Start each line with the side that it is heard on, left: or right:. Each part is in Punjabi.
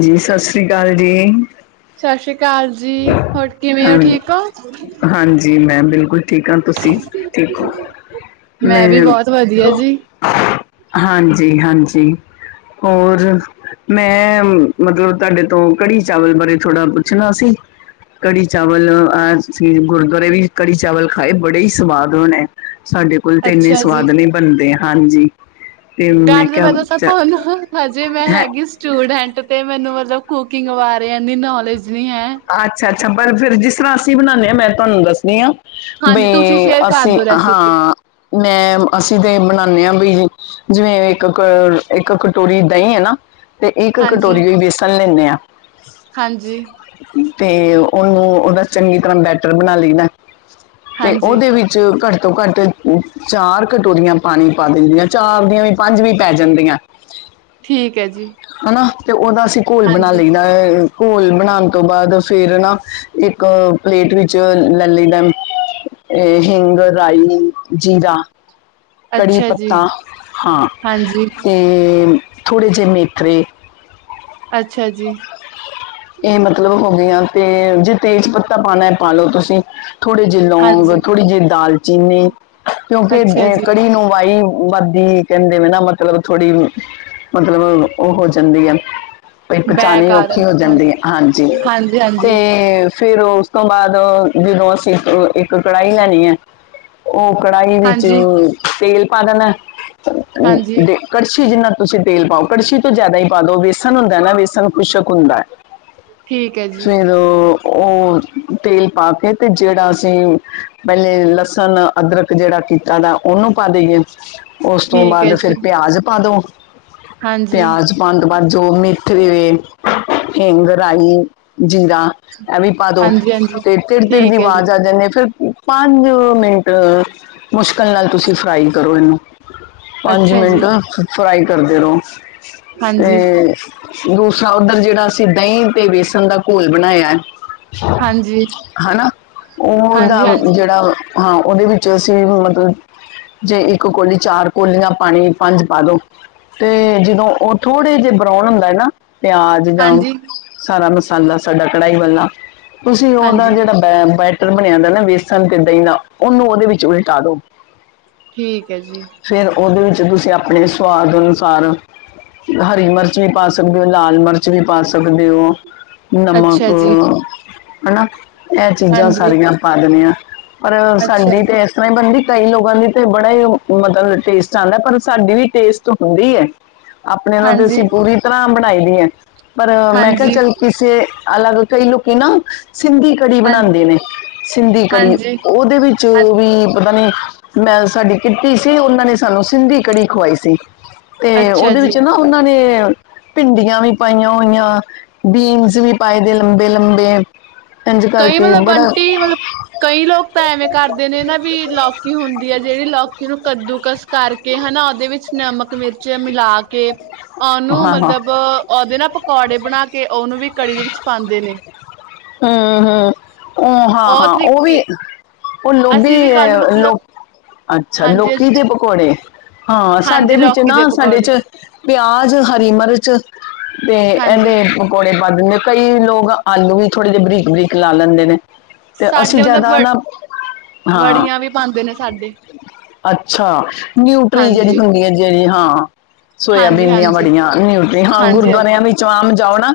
left: ਜੀ ਸਤਿ ਸ੍ਰੀ ਅਕਾਲ ਜੀ
right: ਸਤਿ ਸ੍ਰੀ ਅਕਾਲ ਜੀ ਹੋਰ ਕਿਵੇਂ ਹੋ ਠੀਕ ਹੋ
left: ਜੀ ਮੈ ਬਿਲਕੁਲ ਠੀਕ ਹਾਂ ਤੁਸੀਂ ਠੀਕ ਹੋ ਮੈ
right: ਮੈਂ ਵੀ ਬਹੁਤ ਵਧੀਆ ਜੀ।
left: ਹਾਂਜੀ ਹਾਂਜੀ ਔਰ ਮੈਂ ਮਤਲਬ ਤੂਆਡੇ ਤੋਂ ਕੜੀ ਚਾਵਲ ਬਾਰੇ ਥੋੜਾ ਪੁੱਛਨਾ ਸੀ। ਕੜੀ ਚਾਵਲ ਆਜ ਅਸੀ ਗੁਰਦੁਆਰੇ ਵੀ ਕੜੀ ਚਾਵਲ ਖਾਏ ਬੜੇ ਈ ਸਵਾਦ ਬਣੇ, ਸਾਡੇ ਕੋਲ ਤੇ ਇੰਨੇ
right: ਅੱਛਾ ਜੀ।
left: ਸਵਾਦ ਨੀ ਬਨਦੇ, ਹਾਂਜੀ। ਅਤੇ ਮੈਂ
right: ਗੱਲ
left: ਕਿਹਾ
right: ਮੈ ਦੱਸਾ
left: ਚ
right: ਤੁਹਾਨੂੰ ਹਜੇ ਮੈਂ
left: ਹੈ
right: ਹੈਗੀ ਸ ਸਟੂਡੈਂਟ ਤੇ ਮੈਨੂੰ ਮਤਲਬ ਕੁਕਿੰਗ ਬਾਰੇ ਏਨੀ ਨੌਲੇਜ ਨੀ ਹੈ।
left: ਆੱਛਾ, ਆੱਛਾ ਪਰ ਫਿਰ ਜਿਸ ਤਰਾਂ ਅਸੀ ਬਨਾਨੇ ਆਂ ਮੈ ਤੁਹਾਨੂੰ ਦੱਸਨੀ ਆਂ।
right: ਹਾਂਜੀ ਤੁਸੀਂ
left: ਬੇਂ
right: ਸ਼ੇਅਰ ਕਰ
left: ਅਸੀ
right: ਦਿਓ ਰੈਸਿਪੀ।
left: ਹਾਂ ਮੈਮ ਅਸੀ ਤੇ ਬਨਾਨੇ ਆਂ ਬਈ ਜਿਵੇਂ ਇਕ ਕ, ਇਕ ਕਟੋਰੀ ਦਹੀਂ ਏ ਨਾ ਤੇ ਇਕ
right: ਹਾਂਜੀ,
left: ਕਟੋਰੀ ਵੇਸਣ ਲੈਂਨੇ ਆਂ
right: ਹਾਂਜੀ।
left: ਤੇ ਓਨੂੰ ਓਦਾ ਚੰਗੀ ਤਰਾਂ ਬੈਟਰ ਬਨਾ ਲੀ ਨਾ, ਤੇ
right: ਹਾਂਜੀ
left: ਓਦੇ ਵਿੱਚ ਚ ਘਾੱਟ ਤੋ ਘਾੱਟ ਚਾਰ ਕਟੋਰੀਆਂ ਪਾਨੀ ਪਾ ਦੇਨੀਆਂ, ਚਾਰ ਦੀਆਂ ਵੀ ਪਾੰਜ ਵੀ ਪੈ ਜਾਂਦੀਐ।
right: ਠੀਕ ਹੈ ਜੀ।
left: ਹਨਾ, ਤੇ ਓਦਾ ਅਸੀ ਘੋਲ ਬਨਾ
right: ਹਾਂਜੀ,
left: ਲਈਦਾ ਅ, ਘੋਲ ਬਨਾਨ ਤੋ ਬਾਦ ਫੇਰ ਨਾ ਏਕ ਪਲੇਟ ਵਿੱਚ ਲੈ ਲਈਦੈ ਏ ਹਿੰਗ, ਰਾਈ, ਜੀਰਾ ਕੜੀ
right: ਅੱਛਾ ਜੀ,
left: ਪੱਤਾ, ਹਾਂ
right: ਹਾਂਜੀ,
left: ਤੇ, ਥੋੜੇ ਜੇ ਮੇਥਰੇ
right: ਅੱਛਾ ਜੀ।
left: ਏ ਮਤਲਬ ਹੋ ਗਏਆਂ ਤੇ ਜੇ ਤੇਜ ਪੱਤਾ ਪਾਣੈ, ਪਾ ਲੋ ਤੂਸੀ ਥੋੜੇ ਜੇ ਲੋਂਂਗ,
right: ਹਾਂਜੀ।
left: ਥੋੜੀ ਜੀ ਦਾਲਚੀਨੀ ਕਿਉਂਕਿ
right: ਅੱਛਾ ਜੀ,
left: ਕੜੀ ਨੂੰ ਵਾਈ ਬਾੱਦੀ ਕੇਂਦੇ ਵੀ ਨਾ ਮਤਲਬ ਥੋੜੀ, ਮਤਲਬ ਓ ਹੋ ਜਾਂਦੀ ਐ। ਬਈ
right: ਬੈ
left: ਪਚਾਨੀ
right: ਕਾਰਨ
left: ਔਖੀ ਹੋ ਜਾਂਦੀ ਏ, ਹਾਂਜੀ
right: ਹਾਂਜੀ, ਹਾਂਜੀ।
left: ਤੇ ਫੇਰ ਓਸ ਤੋਂ ਬਾਦ, ਜਦੋਂ ਅਸੀ ਇਕ, ਇਕ ਕੜਾਈ ਲੈਣੀ ਐ ਓ ਕੜਾਈ ਵਿੱਚ
right: ਹਾਂਜੀ,
left: ਤੇਲ ਪਾ ਲੈਣੈ
right: ਹਾਂਜੀ
left: ਅ ਕੜਛੀ ਜਿੰਨਾ ਤੂਸੀ ਤੇਲ ਪਾਓ, ਕੜਛੀ ਤੋਂ ਜਿਆਦਾ ਈ ਪਾ ਦੋ। ਵੇਸਨ ਹੁੰਦੈ ਨਾ, ਵੇਸਨ ਖੁਸ਼ਕ ਹੂਂਦੈ।
right: ਠੀਕ ਐ ਜੀ।
left: ਅ ਓ ਤੇਲ ਪਾ ਕੇ ਤੇ ਜੇੜਾ ਅਸੀ ਪੈਲੇ ਲਸਨ, ਅਦਰਕ ਜੇੜਾ ਕੀਤਾ ਦਾ ਓਨੂੰ ਪਾ ਦੇਈਏ ਓਸ ਤੋਂ
right: ਠੀਕ ਹੈ
left: ਬਾਦ
right: ਜੀ।
left: ਫੇਰ ਪੇਆਜ ਪਾ ਦੋ,
right: ਹਾਂਜੀ,
left: ਪੇਆਜ ਪਾਨ ਤੋਂ ਬਾਦ ਜੋ ਮਿ [unintelligible] ਹਿਂਗ, ਰਾਈ, ਜੀਰਾ ਐਂਵੀ ਪਾ ਦੋ
right: ਹਾਂਜੀ-ਹਾਂਜੀ
left: ਤੇ ਤੇੜ-ਤੇੜ ਦੀ
right: ਠੀਕ ਹੈ ਜੀ,
left: ਵਾਜ ਆ ਜਾਂਨੀ ਐ ਫੇਰ ਪਾੰਜ ਮਿੰਟ ਮੁਸ਼ਕਲ ਨਾਲ ਤੂਸੀ ਫ੍ਰਾਈ ਕਰੋ ਏਨੂੰ ਪਾੰਜ
right: ਅੱਛਾ ਜੀ,
left: ਮਿੰਟ ਫ੍ਰਾਈ ਕਰਦੇ ਰੋ
right: ਹਾਂਜੀ,
left: ਤੇ ਦੂਸ ਜਾ ਓਧਰ ਜੇੜਾ ਅਸੀ ਦਈਂ ਤੇ ਵੇਸਨ ਦਾ ਘੋਲ ਬਨਾਏਐ
right: ਹਾਂਜੀ,
left: ਹਨਾ, ਓ ਓਦਾ
right: ਹਾਂਜੀ-ਹਾਂਜੀ,
left: ਜੜਾ ਹਾਂ ਓਦੇ ਵਿੱਚ ਅਸੀ ਵੀ ਮਤਲ ਜੇ ਇੱਕ ਕੋਲੀ, ਚਾਰ ਕੋਲੀਆਂ ਪਾਣੀ, ਪਾੰਜ ਪਾ ਦੋ ਤੇ ਜਦੋਂ ਓ ਥੋੜੇ ਜੇ ਬਰੋਨ ਹੁੰਦੈ ਨਾ, ਪੇਆਜ ਦਾ
right: ਹਾਂਜੀ, ਹਾਂਜੀ
left: ਸਾਰਾ ਮਸਾਲਾ ਸਾਡਾ ਕੜਾਈ ਵਾਲਾ ਤੂਸੀ ਓਦਾ
right: ਹਾਂਜੀ
left: ਜੜਾ ਬੈ, ਬੈ ਟਰ ਬਨੇਆ ਦਾ ਨਾ ਵੇਸਨ ਤੇ ਦਈਂ ਦਾ, ਓਨੂੰ ਓਦੇ ਵਿਚ ਉਲਟਾ ਦੋ।
right: ਠੀਕ ਐ ਜੀ।
left: ਫੇਰ ਓਦੇ ਵੇੱਚ ਤੂਸੀ ਆਪਣੇ ਸਵਾਦ ਅਨੁਸਾਰ ਹਰੀ ਮਰਚ ਵੀ ਪਾ ਸਕ ਦੇ ਓ, ਲਾਲ ਮਰਚ ਵੀ ਪਾ ਸਕਦੇ ਓ, ਨਮਕ
right: ਅੱਛਾ ਜੀ,
left: ਹਨਾ ਐ ਚੀਜਾਂ
right: ਹਾਂਜੀ,
left: ਸਾਰੀਆਂ ਪਾ ਦੇਨਿਐ ਪਰ
right: ਅੱਛਾ
left: ਸਾਡੀ
right: ਜੀ,
left: ਤੇ ਕਈ ਬੰਦੀ ਕਈ ਲੋਗਾਂ ਦੀ ਤੇ ਬੜਾ ਈ ਮ ਮਤਲ ਟੇਸਟ ਆਂਦੈ ਪਰ ਸਾਡੀ ਵੀ ਟੇਸਟ ਹੁੰਦੀ ਐ ਆਪਣੇ ਅਲੋ ਤੇ
right: ਹਾਂਜੀ,
left: ਅਸੀ ਪੂਰੀ ਤਰਾਂ ਬਨਾਈ ਦੀ ਐ ਪਰ ਮੈਂ ਕੇਆ
right: ਹਾਂਜੀ,
left: ਚਲ ਕਿਸੇ ਅਲਗ, ਕਈ ਲੋਕੀ ਨਾ ਸਿੰਧੀ ਕੜੀ ਬਣਾਂਦੇ
right: ਹਾਂਜੀ,
left: ਨੇ, ਸਿੰਧੀ ਕੜੀ
right: ਹਾਂਜੀ,
left: ਓਦੇ ਵਿੱਚ
right: ਅ-
left: ਵੀ ਪਤਾ ਨੀ ਮੈਂ ਸਾਡੀ ਕਿੱਟੀ ਸੀ, ਉਹਨਾਂ ਨੇਂ ਸਾਨੂੰ ਸਿੰਧੀ ਕੜੀ ਖਵਾਈ ਸੀ। ਤੇ
right: ਅੱਛਾ
left: ਓਦੇ ਵਿੱਚ
right: ਜੀ।
left: ਨਾਂ ਓ ਨਾਂ ਨੇਂ ਭਿੰਡੀਆਂ ਵੀ ਪਾਈਆਂ ਹੋਈਆਂ, ਬੀਨਸ ਵੀ ਪਾਏ ਵੇ ਲੰਬੇ-ਲੰਬੇ ਐਂਜ
right: ਕਈ
left: ਕਰਕੇ
right: ਮਤਲਬ
left: ਬੜਾ
right: ਆਂਟੀ ਮਤਲਬ ਕਈ ਲੋਕ ਤਾਂ ਐਵੇਂ ਕਰਦੇ ਨੇਂ ਨਾਂ ਵੀ, ਲੌਕੀ ਹੁੰਦੀ ਐ ਜੜੀ, ਲੌਕੀ ਨੂੰ ਕੱਦੂ-ਕਸ ਕਰਕੇ ਹਨਾ ਓਦੇ ਵਿੱਚ ਨਮਕ, ਮਿਰਚ ਮਿਲਾ ਕੇ ਓਨੂੰ
left: ਹਾਂ ਹਾਂ
right: ਮਤਲਬ, ਓਦੇ ਨਾਂ ਪਕੌੜੇ ਬਣਾ ਕੇ ਓਨੂੰ ਵੀ ਕੜੀ ਦੇ ਵਿੱਚ ਪਾਂਦੇ ਨੇਂ।
left: ਹੂੰ-ਹੂੰ, ਓ
right: ਉਹ
left: ਹਾਂ-ਹਾਂ ਓ
right: ਤਰੀਕੇ
left: ਵੀ, ਓ ਲੋਭੀ
right: ਅਸੀਂ ਵੀ ਕੱਲ
left: ਅ ਲੋ
right: ਮਤਲਬ
left: ਅੱਛਾ
right: ਹਾਂਜੀ
left: ਲੋਕੀ ਦੇ ਪਕੌੜੇ। ਹਾਂ,
right: ਹਾਂਜੀ
left: ਸਾਡੇ ਵਿੱਚ
right: ਲੌਕੀ ਦੇ
left: ਨਾ ਸਾਡੇ
right: ਪਕੌੜੇ
left: 'ਚ ਪਿਆਜ਼, ਹਰੀ-ਮਿਰਚ ਤੇ
right: ਹਾਂਜੀ
left: ਐਵੇਂ ਪਕੌੜੇ ਪਾ ਦਿੰਦੇ ਆ। ਕਈ ਲੋਗ ਆਲੂ ਵੀ ਥੋੜੇ ਜੇ ਬਰੀਕ-ਬਰੀਕ ਲਾ ਲੈਂਦੇ ਨੇਂ। ਤੇ ਅਸੀ
right: ਸਾਡੇ ਮਤਲਬ
left: ਜਾਦਾ
right: ਵ
left: ਨਾਂ, ਹਾਂ।
right: ਵੜੀਆਂ ਵੀ ਪਾਉਂਦੇ ਨੇ ਸਾਡੇ
left: ਅੱਛਾ ਨਿਊਟਰੀ ਜੜੀ
right: ਹਾਂਜੀ
left: ਹੁੰਦੀ ਐ, ਜੜੀ ਹਾਂ,
right: ਹਾਂਜੀ
left: ਸੋਏਆਬੀਨ ਦੀਆਂ ਵ
right: ਹਾਂਜੀ
left: ੜੀਆਂ ਨਿਊਟਰੀ, ਹਾਂ
right: ਹਾਂਜੀ
left: ਗੁਰਦਵਾਰਿਆਂ
right: ਹਾਂਜੀ
left: ਵਿੱਚ ਆਮ ਜਾਓ ਨਾਂ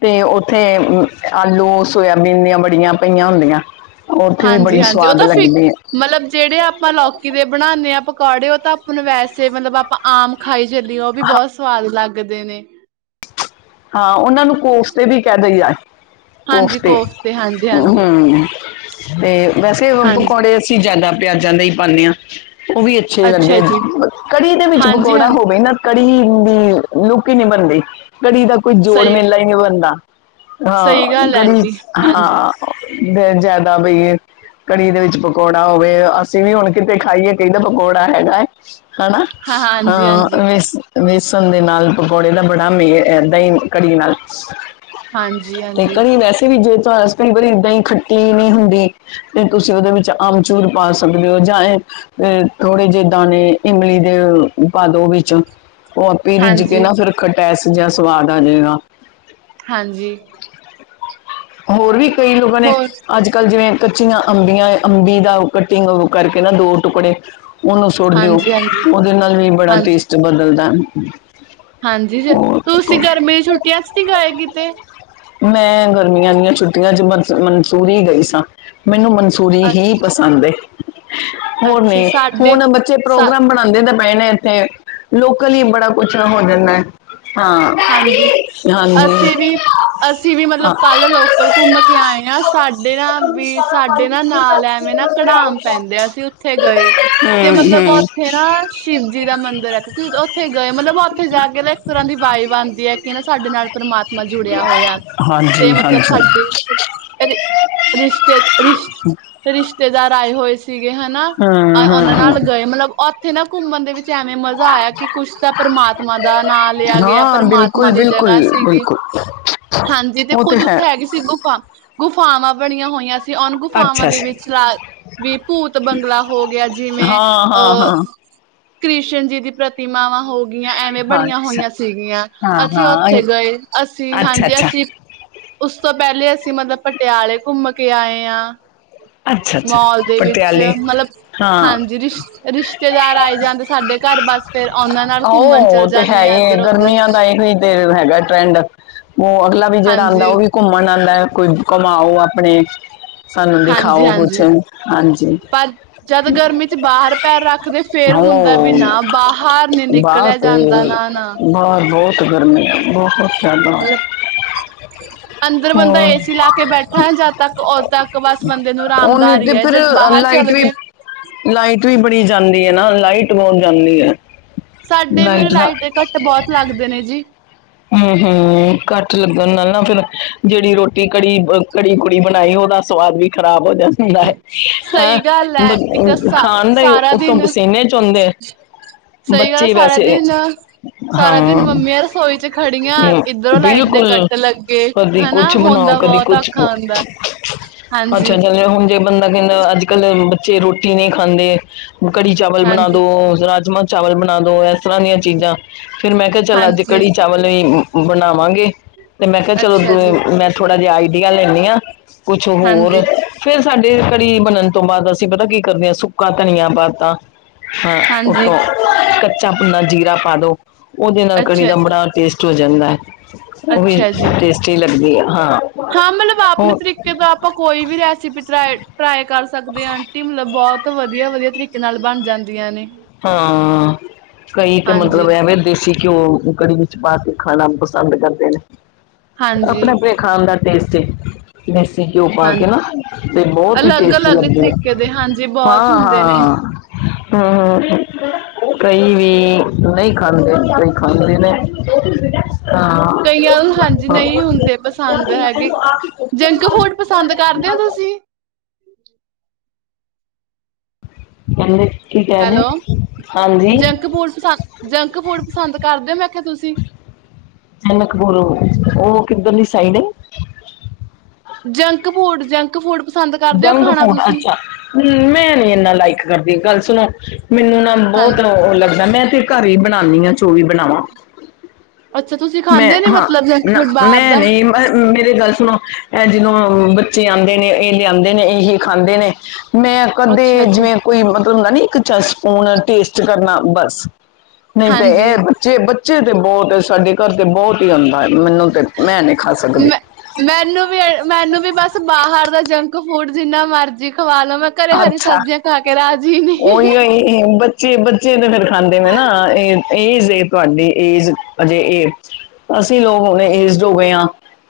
left: ਤੇ ਓਥੇ, ਮ ਆਲੂ, ਸੋਇਆਬੀਨ ਦੀਆਂ ਵੜੀਆਂ ਪਈਆਂ ਹੁੰਦੀਆਂ। ਓਥੇ ਵੀ ਬੜੀ
right: ਹਾਂਜੀ-ਹਾਂਜੀ ਉਹ
left: ਸਵਾਦ
right: ਤਾਂ ਫਿ
left: ਲੱਗਦੀ ਐ।
right: ਮਤਲਬ ਜੜੇ ਆਪਾਂ ਲੋਕੀ ਦੇ ਬਣਾਨੇ ਆਂ ਪਕੌੜੇ ਓ ਤਾਂ ਆਪਾਂ ਨੂੰ ਵੈਸੇ ਮਤਲਬ ਆਪਾਂ ਆਮ ਖਾਈ ਚਲੀਏ ਓ ਵੀ
left: ਹਾਂ
right: ਬੋਤ ਸਵਾਦ ਲੱਗਦੇ ਨੇਂ।
left: ਹਾਂ ਓਨਾਂ ਨੂੰ ਕੋਫਤੇ ਵੀ ਕੈ ਦਈ ਦੈ।
right: ਹਾਂਜੀ
left: ਕੋਫਤੇ,
right: ਹਾਂਜੀ-ਹਾਂਜੀ,
left: ਅ। ਤੇ ਵੈਸੇ ਓ
right: ਹਾਂਜੀ ਹਾਂਜੀ
left: ਪਕੌੜੇ ਅਸੀ ਜਿਆਦਾ ਪਿਆਜਾਂ ਦਾ ਈ ਪਾਨੇਂ ਆਂ, ਓ ਵੀ ਅੱਛੇ
right: ਅੱਛਾ
left: ਲੱਗਦੇ
right: ਜੀ
left: ਨ। ਕੜੀ ਦੇ ਵਿੱਚ ਪਕੌੜਾ
right: ਹਾਂਜੀ-ਹਾਂਜੀ
left: ਹੋਵੇ ਨਾ ਕੜੀ ਹੀ ਇੰਨੀ ਲੁੱਕ ਈ ਨੀਂ ਬਣਦੀ। ਕੜੀ ਦਾ ਕੋਈ
right: ਸਹੀ
left: ਜੋੜ-ਮੇਲਾ ਈ ਨੀਂ ਬਣਦਾ,
right: ਸਹੀ
left: ਹਾਂ
right: ਗੱਲ ਹੈ
left: ਕੜੀ
right: ਆਂਟੀ
left: 'ਚ
right: ਹਾਂਜੀ
left: ਹਾਂ। ਬ ਜ਼ਿਆਦਾ ਬਈ ਏ। ਕੜੀ ਦੇ ਵਿੱਚ ਪਕੌੜਾ ਹੋਵੇ, ਅਸੀਂ ਵੀ ਹੁਣ ਕਿਤੇ ਖਾਈਏ ਕਈ ਦੈ ਪਕੌੜਾ ਹੈਗਾ ਐ। ਹਨਾ,
right: ਹਾਂ ਹਾਂਜੀ-ਹਾਂਜੀ,
left: ਹਾਂ ਵੇਸ-ਵੇਸਣ ਦੇ ਨਾਲ ਪਕੌੜੇ ਦਾ ਬੜਾ ਮੇਲ ਅ ਦਈਂ ਕੜੀ ਨਾਲ ਤੇ
right: ਹਾਂਜੀ-ਹਾਂਜੀ, ਹਾਂਜੀ,
left: ਕੜੀ ਵੈਸੇ ਵੀ ਜੇ ਤੁਆ ਸ ਕਈ ਵਾਰੀ ਦਈਂ ਖੱਟੀ ਵੀ ਹੁੰਦੀ ਤੇ ਤੁਸੀ ਓਦੇ ਵਿੱਚ ਆਮਚੂਰ ਪਾ ਸਕਦੇ ਓ ਜਾਂ ਐਂ ਤੇ ਥੋੜੇ ਜੇ ਦਾਣੇ ਇਮਲੀ ਦੇ ਓ ਪਾ ਦੋ ਵਿੱਚ। ਓ ਆਪੇ ਈ ਰਿੱਝ ਕੇ
right: ਹਾਂਜੀ ਹਾਂਜੀ
left: ਨਾ ਫੇਰ ਖਟੈਸ ਜਾ ਸਵਾਦ ਆਜੇਗਾ।
right: ਹਾਂਜੀ।
left: ਹੋਰ ਵੀ ਕਈ ਲੋਗਾਂ ਨੇਂ,
right: ਹੋਰ
left: ਅੱਜ ਕੱਲ੍ਹ ਜਿਵੇਂ ਕੱਚੀਆਂ ਅੰਬੀਆਂ ਏ ਅੰਬੀ ਦਾ ਓ ਕੱਟਿੰਗ ਵ ਕਰਕੇ ਨਾਂ ਦੋ ਟੁਕੜੇ ਓਨੂੰ ਸੋਟ ਦਿਓ,
right: ਹਾਂਜੀ-ਹਾਂਜੀ,
left: ਓਦੇ ਨਾਲ ਵੀ ਬੜਾ
right: ਹਾਂਜੀ, ਹਾਂਜੀ
left: ਟੇਸਟ ਬਦਲਦੈ।
right: ਹਾਂਜੀ ਜ, ਤੁਸੀ ਗਰਮੀ ਦੀ ਛੁੱਟੀਆਂ 'ਚ ਨੀਂ ਗਏ ਕਿਤੇ?
left: ਮੈਂ ਗਰਮੀਆਂ ਦੀਆਂ ਛੁੱਟੀਆਂ 'ਚ ਮਨ, ਮਨਸੂਰੀ ਗਈ ਸਾਂ। ਮੈਨੂੰ ਮਨਸੂ ਰੀ ਹੀ
right: ਅੱਛ
left: ਪਸੰਦ ਏ। ਹੋਰ
right: ਅੱਛਾ
left: ਮੈਂ,
right: ਸਾਡੇ
left: ਹੁਣ ਬੱਚੇ
right: ਸਾ
left: ਪ੍ਰੋਗਰਾਮ ਬ ਨਾਂਦੇ ਤਾਂ ਪਏ ਨੇਂ ਇੱਥੇ, ਲੋਕਲ ਈ ਬੜਾ ਕੁਛ ਹੋ ਜਾਂਦਾ ਐ। ਹਾਂ, ਹਾਂਜੀ।
right: ਅਸੀਂ ਵੀ ਅਸੀਂ ਵੀ ਮਤਲਬ
left: ਹਮ
right: ਕੱਲ੍ਹ ਲੋਕਲ ਘੁੰਮ ਕੇ ਆਏ ਆਂ ਸਾਡੇ ਨਾਂ ਵੀ, ਸਾਡੇ ਨਾਂ ਨਾਲ ਐ ਜਿਵੇਂ ਨਾਂ ਘੜਾਮ ਪੈਂਦੇ ਆਂ, ਅਸੀਂ ਓਥੇ ਗਏ, ਤੇ ਮਤਲਬ ਓਥੇ ਨਾਲ ਸ਼ਿਵ ਜੀ ਦਾ ਮੰਦਰ ਐ ਤੇ ਤੁਹੀ ਓਥੇ ਗਏ ਮਤਲਬ ਨਾ ਓਥੇ ਜਾ ਕੇ ਏੱਕ ਤਰ੍ਹਾਂ ਦੀ ਬਾਈਵ ਬਾਣਦੀ ਐ ਕਿ ਨਾਂ ਸਾਡੇ ਨਾਲ ਪਰਮਾਤਮਾ ਜੁੜੇਆ ਹੋਏਆ ਤੇ
left: ਹਾਂਜੀ ਹਾਂਜੀ ਹਮ
right: ਮਤਲਬ ਸਾਡੇ ਰਿ, ਰਿਸ਼ਤੇ, ਰਿਸ਼, ਰਿਸ਼ਤੇਦਾਰ ਆਏ ਹੋਏ ਸੀਗੇ ਹਨਾ, ਅ
left: ਹਮ
right: ਓਨਾਂ
left: ਹਮ
right: ਨਾਲ ਗਏ ਮਤਲਬ ਓਥੇ ਨਾਂ ਘੁੰਮਣ ਦੇ ਵਿੱਚ ਐਵੇਂ ਮਜ਼ਾ ਆਇਆ ਕਿ ਕੁੱਛ ਤਾਂ ਪਰਮਾਤਮਾ ਦਾ ਨਾਂ ਲਿਆ ਗਿਆ।
left: ਹਾਂ
right: ਪਰਮਾਤਮਾ
left: ਬਿਲਕੁਲ
right: ਦੀ
left: ਬਿਲਕੁਲ
right: ਜਗ੍ਹਾ ਸੀਗੀ।
left: ਬਿਲਕੁਲ
right: ਹਾਂਜੀ ਤੇ
left: ਉਹ
right: ਕੁੱਝ
left: ਹੈ
right: ਉੱਥੇ ਹੈਗੀ ਸੀ ਗੁਫ਼ਾ। ਗੁਫਾਵਾਂ ਬਣੀਆਂ ਹੋਈਆਂ ਸੀ ਉਨ ਗੁਫਾਵਾਂ
left: ਅੱਛਾ
right: ਦੇ
left: ਅੱਛਾ
right: ਵਿੱਚਕਾਰ ਵੀ ਭੂਤ ਬੰਗਲਾ ਹੋ ਗਿਆ ਜਿਵੇਂ,
left: ਹਾਂ ਹਾਂ
right: ਅ
left: ਹਾਂ
right: ਕ੍ਰਿਸ਼ਨ ਜੀ ਦੀ ਪ੍ਰਤਿਮਾਵਾਂ ਹੋ ਗੀਆਂ ਐਵੇਂ
left: ਹਾਂ
right: ਬਣੀਆਂ
left: ਅੱਛਾ
right: ਹੋਈਆਂ ਸੀਗੀਆਂ।
left: ਹਾਂ
right: ਅਸੀ
left: ਹਾਂ
right: ਓਥੇ ਗਏ। ਅਸੀ
left: ਅੱਛਾ
right: ਹਾਂਜੀ
left: ਅੱਛਾ
right: ਅਸੀ ਉਸ ਤੋਂ ਪੈਲੇ ਅਸੀ ਮਤਲਬ ਪਟਿਆਲੇ ਘੁੰਮ ਕੇ ਆਏ ਆਂ।
left: ਅੱਛਾ ਅੱਛਾ
right: ਮੋਲ ਦੇ ਵਿੱਚ
left: ਪਟਿਆਲੇ
right: ਮਤਲਬ
left: ਹਾਂ
right: ਹਾਂਜੀ, ਰਿਸ਼ ਰਿਸ਼ਤੇਦਾਰ ਆਏ ਜਾਣ ਤੇ ਸਾਡੇ ਘਰ ਬਸ ਫੇਰ ਔਨਾਂ ਨਾਲ
left: ਆਹੋ
right: ਘੁੰਮਣ ਚੱਲ
left: ਉਹ ਤੇ
right: ਜਾਂਦੇ ਆ
left: ਹੈਗੇ
right: ਇੱਧਰ ਉਧਰ
left: ਗਰਮੀਆਂ ਦਾ ਏਹੋ ਈ ਤੇ ਹੈਗਾ ਏ ਟਰੈਂਡ। ਓ ਅਗਲਾ ਵੀ ਜੜਾ ਆਂਦਾ
right: ਹਾਂਜੀ
left: ਓ ਵੀ ਘੁੰਮਣ ਆਂਦਾ ਐ, ਕੋਈ ਘੁਮਾਓ ਆਪਣੇ ਸਾਨੂੰ
right: ਹਾਂਜੀ
left: ਦਿਖਾਓ ਕੁਛ,
right: ਹਾਂਜੀ
left: ਹਾਂਜੀ।
right: ਪਰ ਜਦ ਗਰਮੀ ਚ ਬਾਹਰ ਪੈਰ ਰੱਖਦੇ ਫੇਰ
left: ਹਾਯ
right: ਹੁੰਦਾ ਵੀ
left: ਆਏ ਔ।
right: ਨਾ ਬਾਹਰ ਨੀ
left: ਬਾਰ
right: ਨਿਕਲਿਆ ਜਾਂਦਾ
left: ਘੁੰਮੋਗੇ।
right: ਨਾ ਨਾ
left: ਬਾਹਰ ਬੋਤ ਗਰਮੀ ਵੋ ਸੱਭ ਛੱਡ ਦਵਾਂ।
right: ਮਤਲਬ
left: [unintelligible]
right: ਅੰਦਰ ਬੰਦਾ ਏ ਸੀ ਲਾ ਕੇ ਬੈਠਾ ਏ ਜਦ ਤੱਕ ਉਦ ਤੱਕ ਬਸ ਬੰਦੇ ਨੂੰ
left: ਓ ਨੀ
right: ਆਰਾਮਦਾਰ
left: ਤੇ
right: ਹੀ ਹੈ
left: ਫਿਰ
right: ਜਦ ਬਾਹਰ
left: ਲਾਈਟ
right: ਚੱਲ
left: ਵੀ
right: ਗਏ
left: ਲਾਈਟ ਵੀ ਬੜੀ ਜਾਂਦੀ ਏ ਨਾ, ਲਾਈਟ ਬੋਤ ਜਾਂਦੀ ਐ।
right: ਸਾਡੇ ਵੀ ਓ ਲਾਈਟ ਦੇ ਕੱਟ ਬੋਤ ਲੱਗਦੇ ਨੇ ਜੀ।
left: ਹੂੰ-ਹੂੰ ਕੱਟ ਲੱਗਣ ਨਾਲ ਨਾ ਫੇਰ ਜਿਹੜੀ ਰੋਟੀ ਕੜੀ, ਕੜੀ-ਕੁੜੀ ਬਣਾਈ ਓਦਾ ਸਵਾਦ ਵੀ ਖਰਾਬ ਹੋ ਜਾਂਦੀ ਲਾਈਟ ਹੈਂ
right: ਸਹੀ ਗੱਲ ਹੈ ਇੱਕ
left: ਬ
right: ਸਾ
left: ਖਾਣ ਦਾ ਈ
right: ਸਾਰਾ
left: ਉੱਤੋਂ
right: ਦਿਨ
left: ਪਸੀਨੇ ਚੋਂਦੇ
right: ਸਹੀ ਗੱਲ
left: ਬੱਚੇ
right: ਸਾਰਾ
left: ਵੈਸੇ,
right: ਦਿਨ
left: ਹਾਂ।
right: ਸਾਰਾ ਦਿਨ ਮੰਮੀਆਂ ਰਸੋਈ 'ਚ ਖੜੀ ਆਂ
left: ਹੂੰ,
right: ਇੱਧਰੋਂ ਲਾਈਟ ਦੇ
left: ਬਿਲਕੁਲ
right: ਕੱਟ ਲੱਗੇ
left: ਕਦੀ
right: ਹੈਨਾ।
left: ਕੁਛ ਬਣਾਓ
right: ਹੁੰਦਾ
left: ਕਦੀ
right: ਬੋਤ ਆ
left: ਕੁਛ
right: ਖਾਣ ਦਾ।
left: ਅੱਛਾ, ਚਲੇ ਹੁਣ ਜੇ ਬੰਦਾ ਕੇਂਦਾ ਅੱਜ-ਕਾੱਲ ਬੱਚੇ ਰੋਟੀ ਨਈ ਖਾਂਦੇ ਕੜੀ-ਚਾਵਲ ਬਣਾ ਦੋ,
right: ਹਾਂਜੀ
left: ਰਾਜਮਾਂ ਚਾਵਲ ਬਣਾ ਦੋ। ਐਸ ਤਰ੍ਹਾਂ ਦੀਆਂ ਚੀਜ਼ਾਂ ਫੇਰ ਮੈਂ ਕਿਆ ਚੱਲ ਅੱਜ
right: ਹਾਂਜੀ
left: ਕੜੀ ਚਾਵਲ ਨਈ ਬਣਾਵਾਂਗੇ ਤੇ ਮੈਂ ਕਿਆ ਚਲੋ
right: ਅੱਛਾ
left: ਦੂ
right: ਜੀ
left: ਮੈਂ ਥੋੜਾ ਜੇਆ ਆਈਡੀਆ ਲੇਂਨੀ ਆਂ ਕੁਛ ਹੋਰ
right: ਹਾਂਜੀ
left: ਫੇਰ ਸਾਡੇ ਕੜੀ ਬਣਨ ਤੋਂ ਬਾਦ ਅਸੀ ਪਤੈ ਕੀ ਕਰਨੇ ਆਂ ਸੁੱਕਾ ਧਨੀਆ ਪਾ ਤਾ ਹਾਂ,
right: ਹਾਂਜੀ
left: ਉੱਤੋਂ ਕੱਚਾ ਭੁੰਨਾ ਜੀਰਾ ਪਾ ਦੋ ਓਦੇ ਨਾਲ ਕੜੀ
right: ਅੱਛਾ
left: ਦਾ
right: ਜੀ
left: ਬੜਾ ਟੇਸਟ ਹੋ ਜਾਂਦੈ। ਓ ਵੀ
right: ਅੱਛਾ ਜੀ
left: ਟੇਸਟੀ ਲੱਗਦੀ ਐ, ਹਾਂ।
right: ਹਾਂ ਮਤਲਬ ਆਪਣੇ
left: ਹੋਰ
right: ਤਰੀਕੇ ਦਾ ਆਪਾਂ ਕੋਈ ਵੀ ਰੈਸਪੀ ਟ੍ਰਾਏ, ਟ੍ਰਾਏ ਕਰ ਸਕਦੇ ਆਂ ਆਂਟੀ ਮਤਲਬ ਬੋ ਤ ਵਧੀਆ-ਵਧੀਆ ਤਰੀਕੇ ਨਾਲ ਬਣ ਜਾਂਦੀਆਂ ਨੇ।
left: ਹਾਂ, ਕਈ ਤੇ
right: ਹਾਂਜੀ
left: ਮਤਲਬ ਐਂਵੇ ਦੇਸੀ ਘਿਓ ਤੇ ਕੜੀ ਵਿੱਚ ਪਾ ਕੇ ਖਾਣਾ ਪਸੰਦ ਕਰਦੇ ਨੇ।
right: ਹਾਂਜੀ
left: ਆਪਣੇ-ਆਪਣੇ ਖਾਣ ਦਾ ਟੇਸਟ ਏ। ਦੇਸੀ ਘਿਓ ਪਾ
right: ਹਾਂ
left: ਕੇ ਨਾ ਤੇ ਬੋਹੋਤ ਹੀ
right: ਅਲੱਗ
left: ਟੇਸਟੀ
right: ਅਲੱਗ
left: ਲੱਗਦੇ ਨੇ।
right: ਤਰੀਕੇ ਦੇ ਹਾਂਜੀ ਬਹੁਤ ਹੁੰਦੇ ਨੇ
left: ਹਾਂ-ਹਾਂ। ਹਾਂ। ਕਈ ਵੀ ਨਈ ਖਾਂਦੇ, ਕਈ ਖਾਂਦੇ ਨੇ। ਹਾਂ
right: ਕਈਆਂ ਨੂੰ ਹਾਂਜੀ ਨਈ ਹੁੰਦੇ ਪ ਸੰਦ ਹੈਗੇ। ਜੈਂਜ ਤੂੰ ਹੂਨ ਪਸੰਦ ਕਰਦੇ ਓ ਤੁਸੀ।
left: ਕਹਿੰਦੇ ਕੀ ਕਹਿ ਰਹੇ
right: ਹੈਲੋ,
left: ਹਾਂਜੀ
right: ਜੰਕ ਪੂਡ ਪੱਸ, ਜੰਕ ਫੂਡ ਪਸੰਦ ਕਰਦੇ ਓ ਮੈਂ ਕਿਆ ਤੁਸੀ?
left: ਜਨਕ ਪੁਰ ਓ ਕਿੱਧਰ ਦੀ ਸਾਈਡ ਏ।
right: ਜੰਕ ਪੂਡ, ਜੰਕ ਫੂਡ ਪਸੰਦ ਕਰਦੇ ਹੋ
left: ਡੰਗ
right: ਖਾਣਾ
left: ਫੂਡ,
right: ਤੁਸੀਂ
left: ਅੱਛਾ। ਹੂਨ ਮੈਂ ਨੀ ਏਨਾ ਲਾਈਕ ਕਰਦੀ ਗੱਲ ਸੁਣੋ, ਮੈਨੂੰ ਨਾ ਬੋਤ
right: ਹਾਂਜੀ
left: ਰੋ ਓ ਲੱਗਦੈ। ਮੈਂ ਤੇ ਘਰ ਈ ਬਨਾਨੀ ਆਂ ਜੋ ਵੀ ਬਨਾਵਾਂ।
right: ਅੱਛਾ ਤੁਸੀਂ
left: ਮੈਂ
right: ਖਾਂਦੇ ਨੀ
left: ਹਾਂ,
right: ਮਤਲਬ ਜੰਕ
left: ਨਾ
right: ਫੂਡ ਬਾਹਰ
left: ਮੈਂ
right: ਦਾ
left: ਨਈ ਹੂ ਐ ਮੇਰੇ ਗੱਲ ਸੁਣੋ, ਐ ਜਦੋਂ ਬੱਚੇ ਆਂਦੇ ਨੇ, ਏ ਲਿਆਂਂਦੇ ਨੇ, ਏ ਹੀ ਖਾਂਦੇ ਨੇ ਮੈਂ ਕਦੀ
right: ਅੱਛਾ ਜੀ
left: ਜਿਵੇਂ ਕੋਈ ਮਤਲਬ ਹੁੰਦਾ ਨੀ ਇੱਕ ਚ ਸਪੂਨ ਟੇਸਟ ਕਰਨਾ ਬਸ। ਨਹੀਂ ਤੇ
right: ਹਾਂਜੀ
left: ਐ ਬੱਚੇ, ਬੱਚੇ ਤੇ ਬੋਤ ਸਾਡੇ ਘਰ ਤੇ ਬੋਤ ਈ ਆਂਦਾ ਐ। ਮੇਨੂੰ ਤੇ ਮੈਂ ਨੀ ਖਾ ਸਕਦੀ।
right: ਮੈਂ ਮੈਨੂੰ ਵੀ ਐ, ਮੈਨੂੰ ਵੀ ਬਸ ਬਾਹਰ ਦਾ ਜੰਕ ਫੂਡ ਜਿੰਨਾ ਮਰਜੀ ਖਵਾ ਲਵੋ ਘਰੇ ਹਰੀ
left: ਅੱਛਾ
right: ਸਬਜ਼ੀਆਂ ਖਾ ਕੇ ਰਾਜੀ ਨੀ।
left: ਇਹ ਬੱਚੇ, ਬੱਚੇ ਤੇ ਫੇਰ ਖਾਂਦੇ ਨੇ ਨਾ ਏ ਏਜ਼ ਏ ਤੁਆਡੀ, ਏਜ਼ ਅਜੇ ਏ। ਅਸੀ ਲੋਗ ਹੁਣੇ ਏਜ਼ਡ ਹੋ ਗੇ ਆਂ।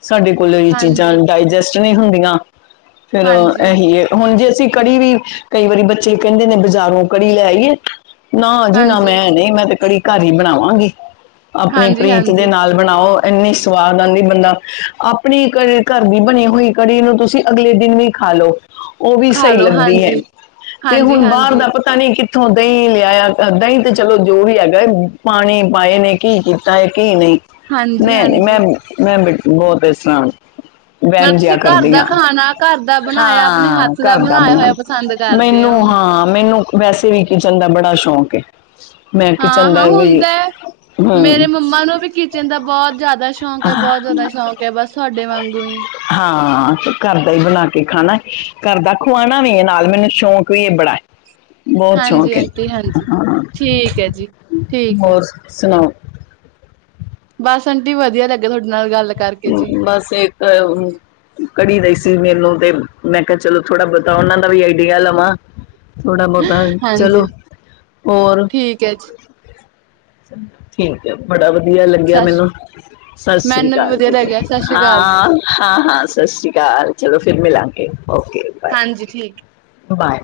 left: ਸਾਡੇ ਕੋਲ ਐਈ ਚੀਜ਼ਾਂ
right: ਹਾਂਜੀ
left: ਡਾਇਜੈਸਟ ਨਈ ਹੁੰਦੀਆਂ ਫੇਰ
right: ਹਾਂਜੀ
left: ਐਹੀ ਏ ਹੁਣ ਜੇ ਅਸੀ ਕੜੀ ਵੀ, ਕਈ ਵਾਰੀ ਬੱਚੇ ਕੈਂਦੇ ਨੇ ਬਜ਼ਾਰੋਂ ਕੜੀ ਲੈਈਏ ਨਾ ਜੀ ਨਾ
right: ਹਾਂਜੀ
left: ਮੈਂ ਨੀ, ਮੈਂ ਤੇ ਕੜੀ ਘਾਰ ਈ ਬਣਾਵਾਂਗੀ ਆਪਣੀ
right: ਹਾਂਜੀ
left: ਪ੍ਰੀਤ ਦੇ
right: ਹਾਂਜੀ
left: ਨਾਲ। ਬਣਾਓ ਇੰਨੀ ਸਵਾਦ ਆਂਦੀ ਬੰਦਾ ਆਪਣੀ ਕੜੀ ਘਰ ਦੀ ਬਣੀ ਹੋਈ ਕੜੀ ਨੂੰ ਤੁਸੀ ਅਗਲੇ ਦਿਨ ਵੀ ਖਾ ਲੋ। ਓ ਵੀ
right: ਖਾ
left: ਸਈ
right: ਲੋ
left: ਲੱਗਦੀ ਏ
right: ਹਾਂਜੀ।
left: ਤੇ ਹੁਣ ਬਾਰ
right: ਹਾਂਜੀ-ਹਾਂਜੀ,
left: ਦਾ ਪਤਾ ਨੀ ਕਿੱਥੋਂ ਦਹੀਂ ਲਿਆਇਆ, ਦਹੀਂ ਤੇ ਚਲੋ ਜੋ ਵੀ ਹੈਗਾ, ਪਾਣੀ ਪਾਏ ਨੇ ਕੀ ਕੀਤਾ ਕਿ ਨਹੀਂ, ਮੈਂ ਨਹੀਂ, ਮੈਂ
right: ਹਾਂਜੀ-ਹਾਂਜੀ।
left: ਨਹੀਂ, ਮੈਂ-ਮੈਂ ਬਹੁਤ ਇਸ ਤਰ੍ਹਾਂ ਵਹਿਮ
right: ਮਤਲਬ
left: ਜਿਹਾ
right: ਤੁਸੀਂ ਘਰ
left: ਕਰਦੀ
right: ਦਾ
left: ਆ।
right: ਖਾਣਾ ਘਰ ਦਾ ਬਣਾਇਆ ਆਪਣੇ
left: ਹਾਂ
right: ਹੱਥ ਦਾ
left: ਕਰਦੀ
right: ਬਣਾਇਆ
left: ਆ।
right: ਹੋਇਆ ਪਸੰਦ ਕਰਦੇ
left: ਮੈਨੂੰ
right: ਹੋ।
left: ਹਾਂ, ਮੈਨੂੰ ਵੈਸੇ ਵੀ ਕਿਚਨ ਦਾ ਬੜਾ ਸ਼ੌਕ ਏ।
right: ਹਾਂ-ਹਾਂ ਹੁੰਦਾਂ।
left: ਹਮ,
right: ਮੇਰੇ ਮੰਮਾ ਨੂੰ ਵੀ ਕਿਚਨ ਦਾ ਬਹੁਤ ਜ਼ਿਆਦਾ ਸ਼ੌਕ ਐ, ਬਹੁਤ ਜ਼ਿਆਦਾ ਸ਼ੌਕ ਐ, ਬਸ ਤੁਹਾਡੇ ਵਾਂਗੂ ਈ।
left: ਹਾਂ, ਘਰ ਦਾ ਈ ਬਣਾ ਕੇ ਖਾਣਾ ਘਰ ਦਾ ਖਵਾਂਣਾ ਵੀ ਏ ਨਾਲ, ਮੈਨੂੰ ਸ਼ੌਕ ਵੀ ਇਹ ਬੜਾ। ਬਹੁਤ
right: ਹਾਂਜੀ
left: ਸ਼ੌਕ ਏ,
right: ਆਂਟੀ ਹਾਂਜੀ
left: ਹਾਂ
right: ਠੀਕ ਹੈ ਜੀ ਠੀਕ ਹੈ।
left: ਹੋਰ ਸੁਣਾਓ?
right: ਬਸ ਆਂਟੀ ਵਧੀਆ ਲੱਗਾ ਤੁਹਾਡੇ ਨਾਲ ਗੱਲ ਕਰਕੇ ਜੀ
left: ਬੱਸ ਇਕ ਕੜੀ ਦਈ ਸੀ ਮੇਨੂੰ ਤੇ ਮੈਂ ਕਿਹਾ ਚਲੋ, ਥੋੜ੍ਹਾ ਬੋਤਾ ਉਹਨਾਂ ਦਾ ਵੀ ਆਈਡੀਆ ਲਵਾਂ। ਥੋੜਾ ਬਹੁਤਾ
right: ਹਾਂਜੀ
left: ਚਲੋ, ਹੋਰ।
right: ਠੀਕ ਹੈ ਜੀ।
left: ਠੀਕ ਐ, ਬੜਾ ਵਧੀਆ ਲੱਗਿਆ
right: ਸਸ
left: ਮਿਨੂੰ, ਸਾਸਰੀ
right: ਮੈਨੂੰ ਵੀ
left: ਕਾਲ
right: ਵਧੀਆ
left: ਜੀ।
right: ਲੱਗਿਆ ਸਤਿ ਸ੍ਰੀ ਅਕਾਲ ਜੀ
left: ਹਾਂ-ਹਾਂ ਹਾਂ-ਹਾਂ ਸਾਸਰੀ ਕਾਲ, ਚਲੋ ਫਿਰ ਮਿਲਾਂਗੇ, ਓਕੇ।
right: ਹਾਂਜੀ, ਠੀਕ।
left: ਬ-ਬਾਏ।